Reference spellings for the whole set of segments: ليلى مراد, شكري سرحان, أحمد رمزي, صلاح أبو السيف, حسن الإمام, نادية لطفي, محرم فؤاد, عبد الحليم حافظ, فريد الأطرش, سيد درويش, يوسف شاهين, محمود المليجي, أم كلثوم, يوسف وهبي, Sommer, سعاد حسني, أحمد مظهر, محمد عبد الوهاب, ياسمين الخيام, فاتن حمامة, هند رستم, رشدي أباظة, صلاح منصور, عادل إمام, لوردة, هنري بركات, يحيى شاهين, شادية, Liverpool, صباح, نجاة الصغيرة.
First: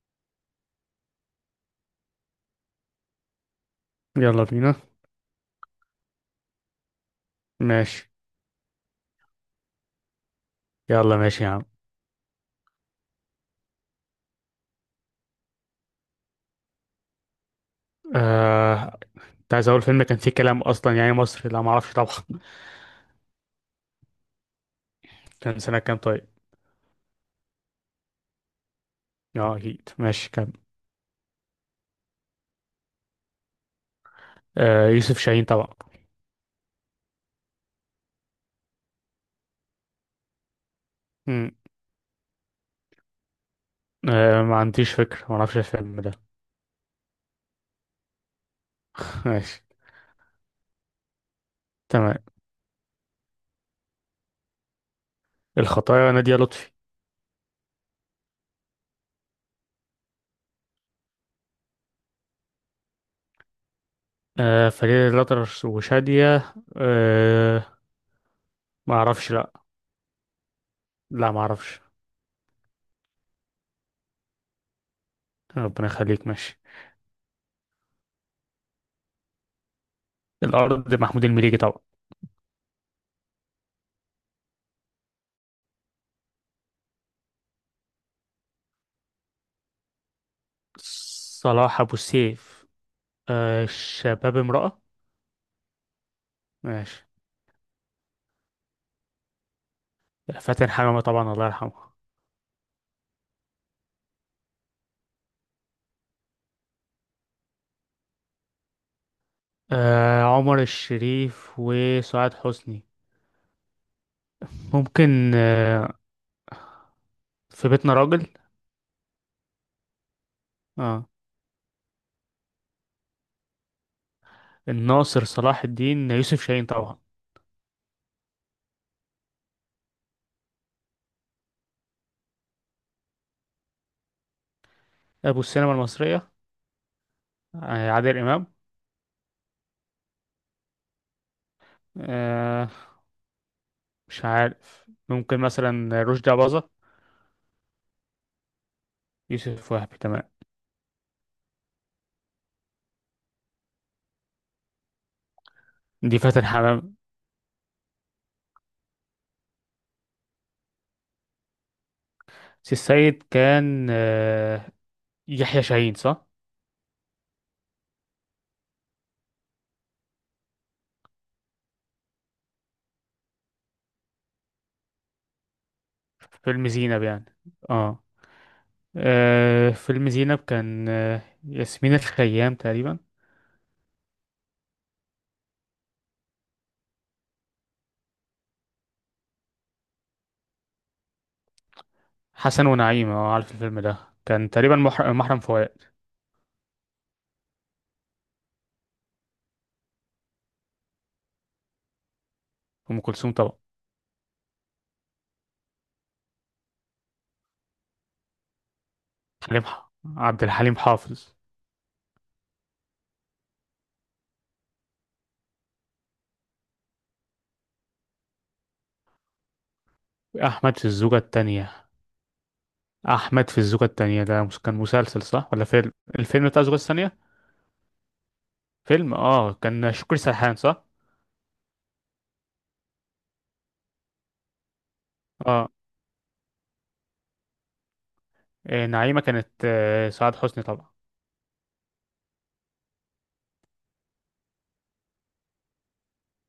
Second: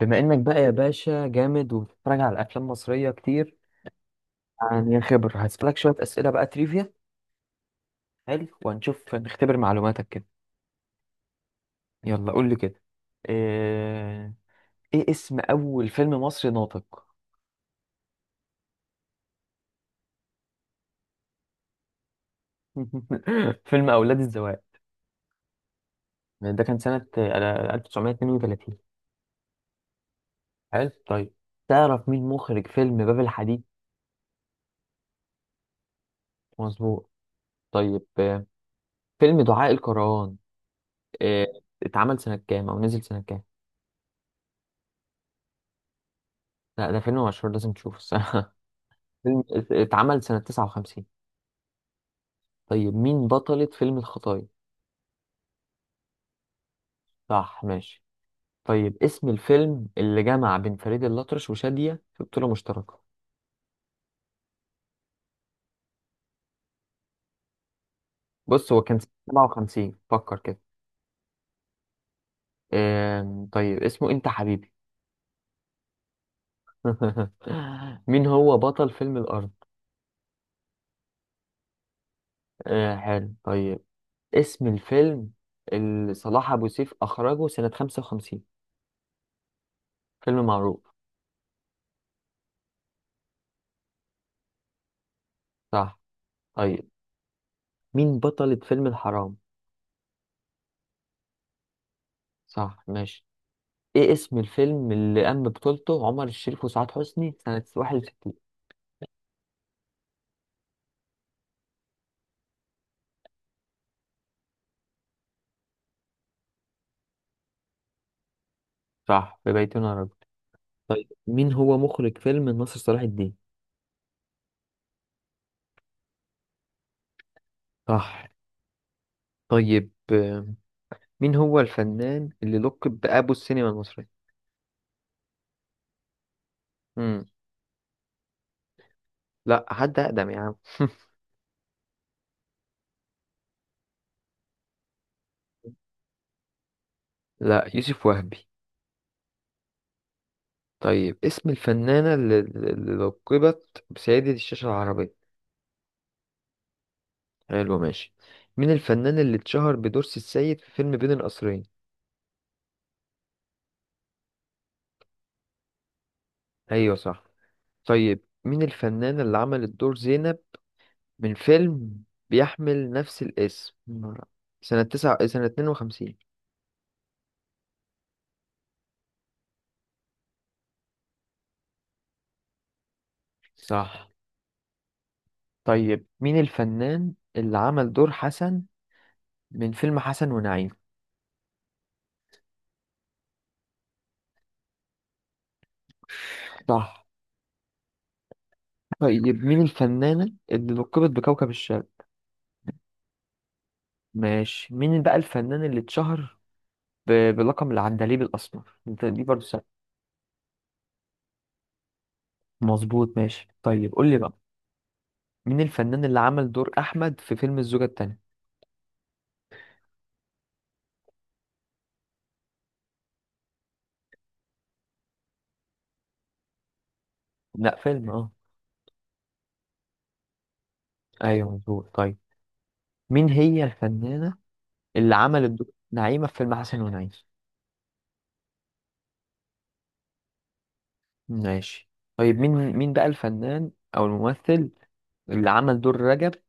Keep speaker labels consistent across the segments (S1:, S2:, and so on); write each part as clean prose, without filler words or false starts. S1: بما انك بقى يا باشا جامد وبتتفرج على افلام مصريه كتير.
S2: يلا بينا.
S1: يعني خبر هسألك شويه اسئله بقى تريفيا.
S2: ماشي.
S1: حلو، وهنشوف نختبر معلوماتك كده.
S2: يلا ماشي يا عم.
S1: يلا قول لي كده. ايه, إيه اسم اول فيلم مصري ناطق؟
S2: آه... كنت عايز اقول فيلم كان فيه كلام اصلا، يعني مصري. لا، ما اعرفش طبعا.
S1: فيلم اولاد الذوق.
S2: كان سنة كام طيب؟
S1: ده كان سنه 1932.
S2: اه اكيد، ماشي كام؟
S1: حلو طيب، تعرف مين مخرج فيلم باب الحديد؟
S2: يوسف شاهين طبعا.
S1: مظبوط. طيب فيلم دعاء الكروان آه،
S2: مم.
S1: اتعمل سنه كام او نزل سنه كام؟
S2: ما عنديش فكرة، ما اعرفش الفيلم ده.
S1: لا ده فيلم مشهور، لازم تشوفه. فيلم
S2: ماشي.
S1: اتعمل سنة 59.
S2: تمام.
S1: طيب مين بطلة فيلم الخطايا؟
S2: الخطايا، نادية لطفي.
S1: صح ماشي. طيب اسم الفيلم اللي جمع بين فريد الأطرش وشادية في بطولة مشتركة؟
S2: فريد الأطرش وشادية
S1: بص هو
S2: ما
S1: كان سنة
S2: اعرفش لا.
S1: 57، فكر كده.
S2: لا، ما اعرفش.
S1: طيب، اسمه انت حبيبي.
S2: ربنا يخليك، ماشي.
S1: مين هو بطل فيلم الأرض؟
S2: الأرض، محمود المليجي طبعا.
S1: آه حلو طيب. اسم الفيلم اللي صلاح أبو سيف أخرجه سنة 55، فيلم معروف.
S2: صلاح أبو السيف. شباب امرأة.
S1: صح طيب،
S2: ماشي.
S1: مين بطلة فيلم الحرام؟
S2: فاتن حمامة طبعا، الله يرحمه.
S1: صح ماشي. ايه اسم الفيلم اللي قام ببطولته عمر الشريف وسعاد حسني سنة 61؟
S2: عمر الشريف وسعاد حسني. ممكن في بيتنا راجل.
S1: صح، في بيتنا رجل. طيب
S2: اه.
S1: مين هو مخرج فيلم ناصر صلاح الدين؟
S2: الناصر صلاح الدين، يوسف شاهين طبعا.
S1: صح. طيب مين هو الفنان اللي لقب بأبو السينما المصرية؟
S2: ابو السينما المصرية.
S1: مم.
S2: عادل امام.
S1: لا حد أقدم يا عم.
S2: آه. مش عارف، ممكن مثلا رشدي أباظة.
S1: لا، يوسف وهبي.
S2: يوسف وهبي، تمام.
S1: طيب اسم الفنانة اللي لقبت بسيدة الشاشة العربية؟
S2: دي فاتن حمامة.
S1: حلو ماشي. مين الفنان اللي اتشهر بدور سي السيد في فيلم بين القصرين؟
S2: سي السيد كان يحيى شاهين، صح؟
S1: ايوه صح. طيب مين الفنانة اللي عملت دور زينب من فيلم بيحمل نفس الاسم سنة 52؟
S2: في فيلم زينب يعني. اه. فيلم زينب كان ياسمين الخيام تقريبا.
S1: صح. طيب مين الفنان اللي عمل دور حسن من فيلم حسن ونعيم؟
S2: حسن ونعيم، اه، عارف الفيلم ده. كان تقريبا، محرم فؤاد.
S1: صح. طيب مين الفنانة اللي لقبت بكوكب الشرق؟
S2: ام كلثوم طبعا.
S1: ماشي. مين بقى الفنان اللي اتشهر بلقب العندليب الأسمر؟ دي برضه
S2: حليم
S1: سهلة.
S2: ح- عبد الحليم حافظ.
S1: مظبوط ماشي. طيب قول لي بقى، مين الفنان اللي عمل دور أحمد في فيلم الزوجة التانية؟
S2: احمد في الزوجه الثانيه؟ احمد في الزوجه الثانيه، ده كان مسلسل صح ولا فيلم؟ الفيلم بتاع الزوجه الثانيه.
S1: لا فيلم اه.
S2: فيلم، كان شكري سرحان، صح؟
S1: ايوه مظبوط. طيب مين هي الفنانة اللي عملت دور
S2: اه.
S1: نعيمة في فيلم حسن ونعيش؟
S2: إيه، نعيمه كانت سعاد حسني طبعا.
S1: ماشي. طيب، مين بقى الفنان او الممثل اللي عمل دور رجب في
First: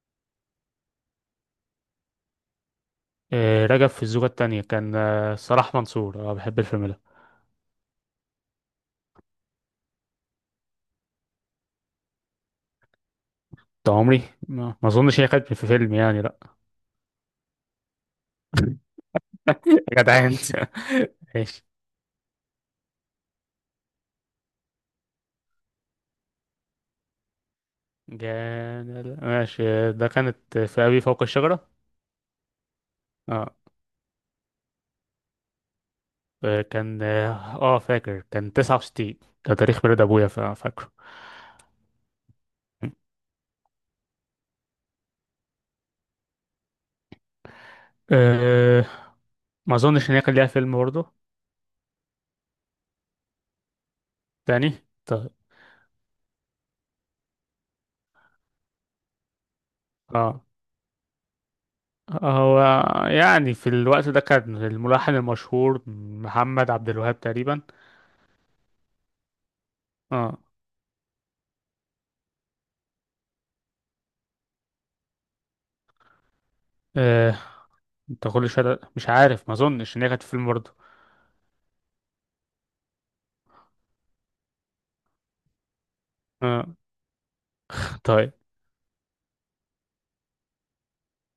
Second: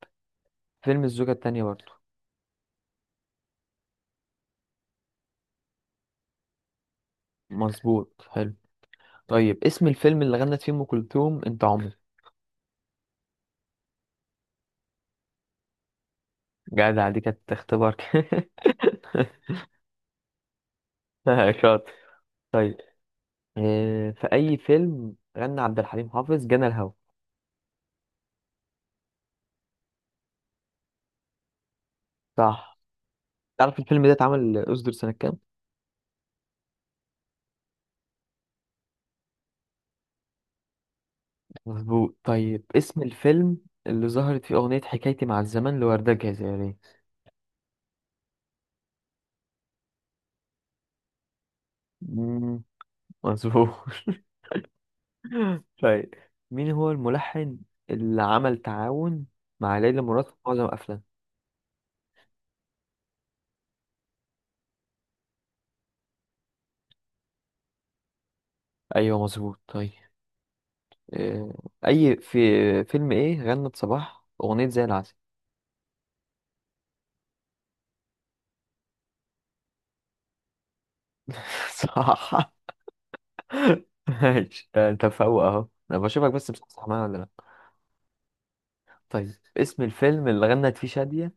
S1: فيلم الزوجة التانية برضه؟
S2: إيه، رجب في الزوجه الثانيه كان صلاح منصور. اه، بحب الفيلم ده.
S1: مظبوط حلو. طيب اسم الفيلم اللي غنت فيه ام كلثوم انت عمري؟
S2: طول عمري، ما اظنش هي كانت في فيلم يعني، لا.
S1: جدع، دي كانت اختبار.
S2: يا جدعان. ماشي.
S1: شاطر. طيب، في اي فيلم غنى عبد الحليم حافظ جنى الهوى؟
S2: جان، ماشي. ده كانت في أبي فوق الشجرة.
S1: صح.
S2: اه،
S1: تعرف الفيلم ده اتعمل اصدر سنة كام؟
S2: كان فاكر كان 69. ده تاريخ ميلاد أبويا، فاكره.
S1: مظبوط. طيب اسم الفيلم اللي ظهرت فيه أغنية حكايتي مع الزمن لوردة جزائرية؟
S2: آه ما أظنش إن هي كان ليها فيلم برضه.
S1: مم، مظبوط.
S2: تاني. طيب.
S1: طيب مين هو الملحن اللي عمل تعاون مع ليلى مراد في
S2: اه.
S1: معظم أفلام؟
S2: هو، يعني في الوقت ده كان الملحن المشهور محمد عبد الوهاب تقريبا.
S1: أيوه مظبوط. طيب
S2: اه.
S1: آه، في فيلم إيه غنت صباح أغنية زي العسل؟
S2: آه، انت كل شويه مش عارف، ما اظنش ان هي كانت في فيلم برضه.
S1: صح ماشي. أنت فوق أهو، أنا بشوفك بس
S2: اه.
S1: بتصح معايا ولا لأ؟
S2: طيب.
S1: طيب اسم الفيلم اللي غنت فيه شادية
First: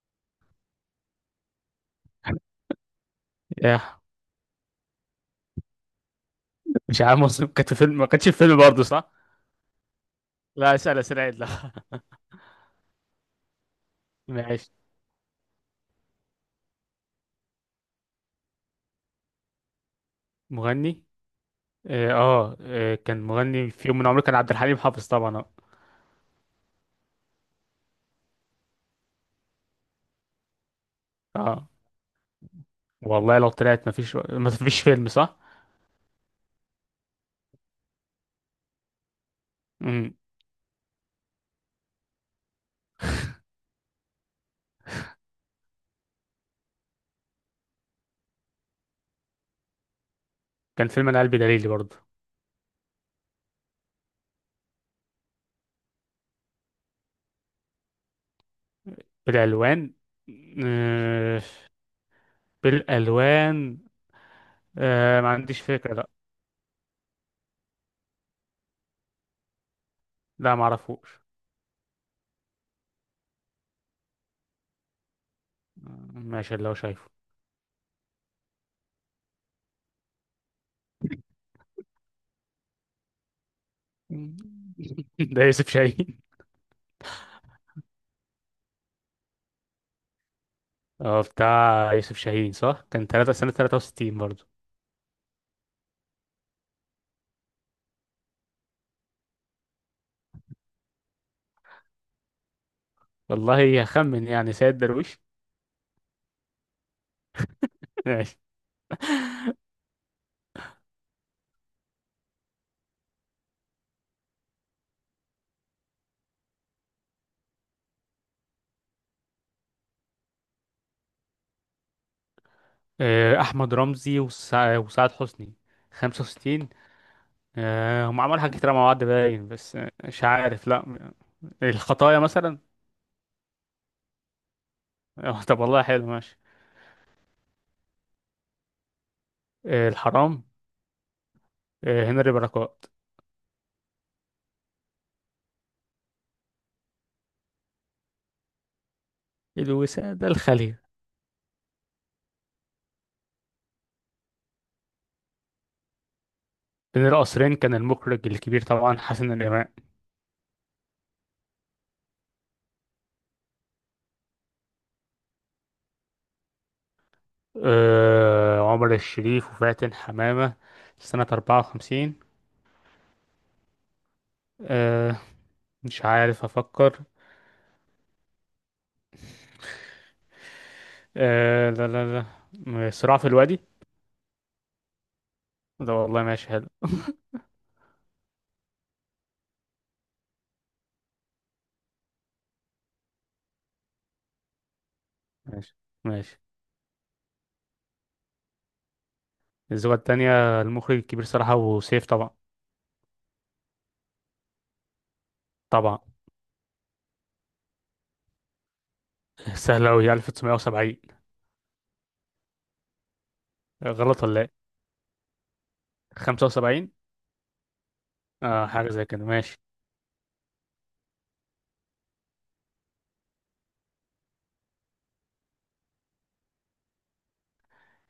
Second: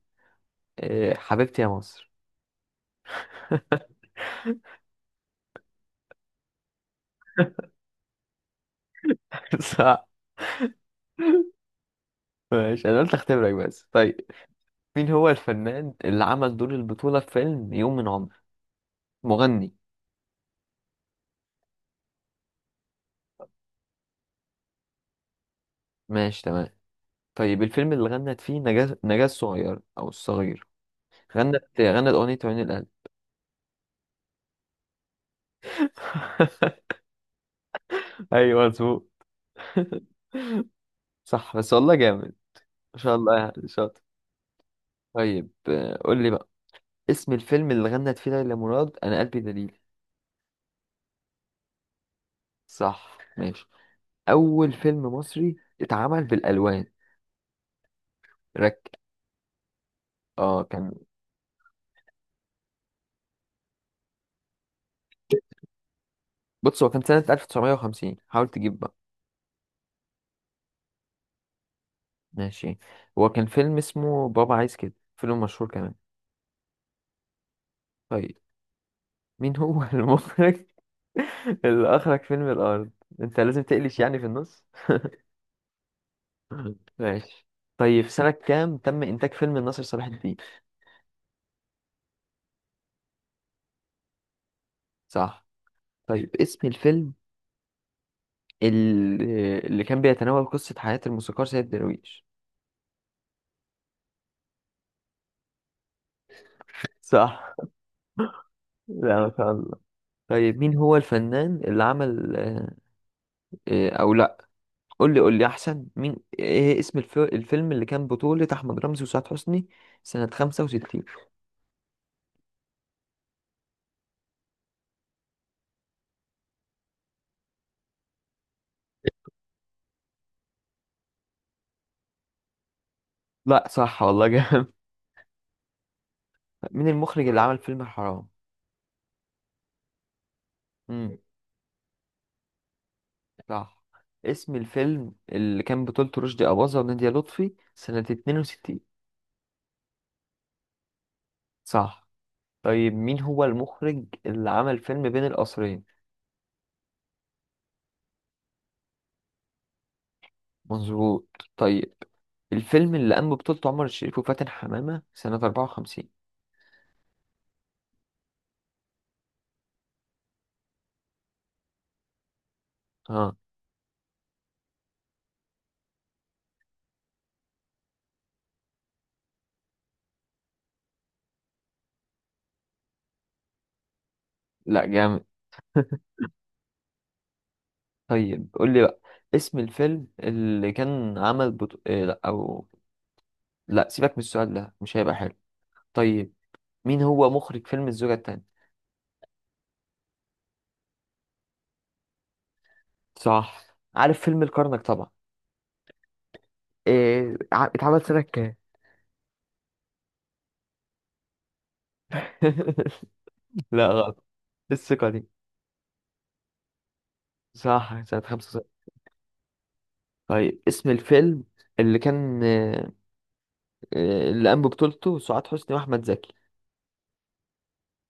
S1: حبيبتي يا مصر؟
S2: يا، مش عارف مصر كانت في فيلم ما كانتش في فيلم برضه صح؟
S1: صح
S2: لا، اسال اسئله عدله.
S1: ماشي، انا قلت اختبرك بس. طيب،
S2: ماشي.
S1: مين هو الفنان اللي عمل دور البطولة في فيلم يوم من عمر؟ مغني.
S2: مغني. اه، كان مغني في يوم من عمره، كان عبد الحليم حافظ طبعا، اه.
S1: ماشي تمام. طيب الفيلم اللي غنت فيه نجاة الصغير او الصغير غنت
S2: آه.
S1: غنت اغنية عيون القلب؟
S2: والله لو طلعت مفيش فيلم صح.
S1: ايوه مظبوط.
S2: مم.
S1: صح، بس والله جامد، ما شاء الله، يعني شاطر. طيب قول لي بقى، اسم الفيلم اللي غنت فيه ليلى مراد انا قلبي دليل؟
S2: كان فيلم انا قلبي دليلي برضه.
S1: صح ماشي. اول فيلم مصري اتعمل بالالوان؟ رك
S2: بالالوان.
S1: اه كان
S2: آه. بالالوان. آه، ما عنديش فكرة، لا.
S1: بص هو كان سنة 1950، حاول تجيب بقى.
S2: لا، ما اعرفوش.
S1: ماشي، هو كان فيلم اسمه بابا عايز كده، فيلم مشهور
S2: آه،
S1: كمان.
S2: ماشي، اللي هو شايفه.
S1: طيب مين هو المخرج اللي أخرج فيلم الأرض؟ أنت لازم تقلش يعني في
S2: مم.
S1: النص.
S2: ده يوسف شاهين.
S1: ماشي. طيب سنة كام تم إنتاج فيلم ناصر صلاح الدين؟
S2: اه، بتاع يوسف شاهين صح. كان تلاتة سنة 63 برضه.
S1: صح. طيب اسم الفيلم اللي كان بيتناول قصة حياة الموسيقار سيد درويش؟
S2: والله هخمن يعني، سيد درويش.
S1: صح.
S2: ماشي.
S1: لا ما شاء الله. طيب مين هو الفنان اللي عمل آه، أو لا قول لي احسن، ايه اسم الفيلم اللي كان بطولة احمد رمزي وسعاد حسني سنة 65؟
S2: احمد رمزي وسعاد حسني. 65. هم عملوا حاجات كتير مع بعض باين، بس مش عارف، لا. الخطايا مثلا.
S1: لا صح، والله جامد.
S2: طب والله حلو، ماشي.
S1: مين المخرج اللي عمل فيلم الحرام؟
S2: الحرام.
S1: امم
S2: هنري بركات.
S1: صح. اسم الفيلم اللي كان بطولته رشدي أباظة ونادية لطفي سنة 62؟
S2: الوسادة الخالية.
S1: صح. طيب مين هو المخرج اللي عمل فيلم بين القصرين؟
S2: بين القصرين كان المخرج الكبير طبعا، حسن الإمام.
S1: مظبوط. طيب الفيلم اللي قام ببطولته عمر الشريف وفاتن حمامة سنة 54؟
S2: عمر الشريف وفاتن حمامة سنة 54.
S1: اه،
S2: آه، مش عارف، أفكر. آه، لا، لا. لا، صراع في الوادي.
S1: لا جامد.
S2: ده والله ماشي، حلو.
S1: طيب قول لي بقى، اسم الفيلم اللي كان عمل بطو... إيه لا او لا سيبك من السؤال ده، مش هيبقى حلو.
S2: ماشي.
S1: طيب
S2: ماشي.
S1: مين هو مخرج فيلم الزوجة التانية؟
S2: الزوجة التانية، المخرج الكبير صراحة وسيف طبعا.
S1: صح. عارف فيلم الكرنك طبعا؟
S2: طبعا.
S1: إيه اتعمل سنة كام؟
S2: سهلة أوي، 1970.
S1: لا
S2: غلط
S1: غلط.
S2: ولا إيه؟
S1: الثقة دي.
S2: 75.
S1: صح، سنة
S2: اه،
S1: 65.
S2: حاجة زي كده، ماشي.
S1: طيب اسم الفيلم اللي كان اللي قام ببطولته سعاد حسني وأحمد زكي؟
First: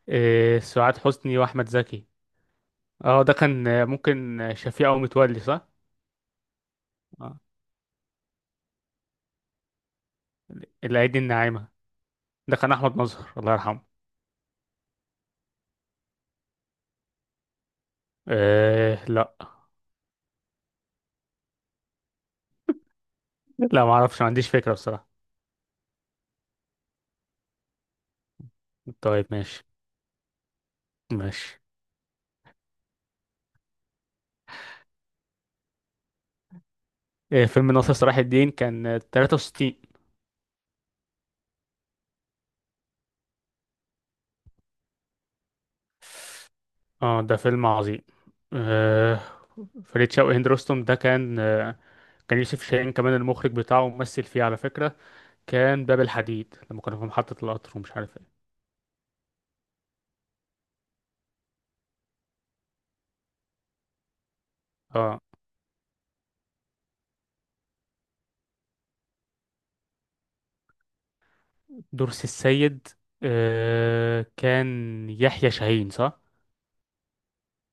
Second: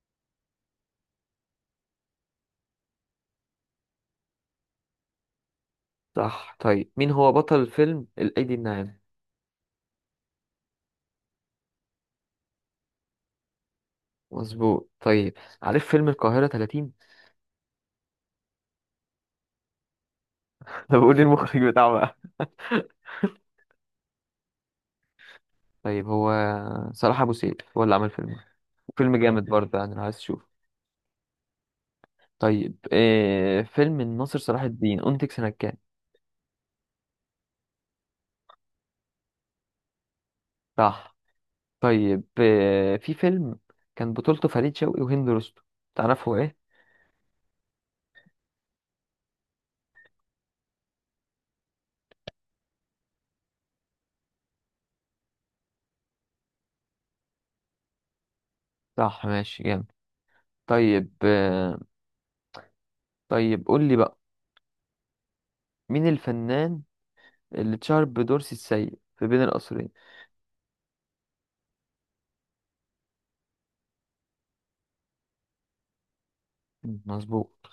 S2: إيه، سعاد حسني وأحمد زكي. اه، ده كان ممكن شفيقة ومتولي صح؟
S1: صح. طيب مين هو
S2: آه.
S1: بطل الفيلم الأيدي الناعمة؟
S2: الأيدي الناعمة. ده كان أحمد مظهر، الله يرحمه.
S1: مظبوط طيب. عارف فيلم القاهرة 30؟
S2: إيه لا.
S1: طب قول لي المخرج بتاعه.
S2: لا، معرفش، ما عنديش فكرة بصراحة.
S1: طيب، هو صلاح ابو سيف هو اللي عمل فيلم
S2: طيب
S1: جامد
S2: ماشي.
S1: برضه يعني لو عايز تشوفه.
S2: ماشي.
S1: طيب فيلم الناصر صلاح الدين انتج سنة كام؟
S2: إيه، فيلم ناصر صلاح الدين كان 63.
S1: صح. طيب في فيلم كان بطولته فريد شوقي وهند رستم، تعرفه ايه؟
S2: اه، ده فيلم عظيم. آه، فريد شوقي هند رستم ده كان. كان يوسف شاهين كمان المخرج بتاعه، ممثل فيه على فكرة. كان باب الحديد، لما كنا في محطة القطر، ومش عارف ايه.
S1: صح ماشي جامد. طيب طيب قول لي بقى،
S2: اه.
S1: مين الفنان اللي اتشهر بدور سي السيد في بين القصرين؟
S2: دور السيد. آه، كان يحيى شاهين صح؟
S1: مم، مظبوط.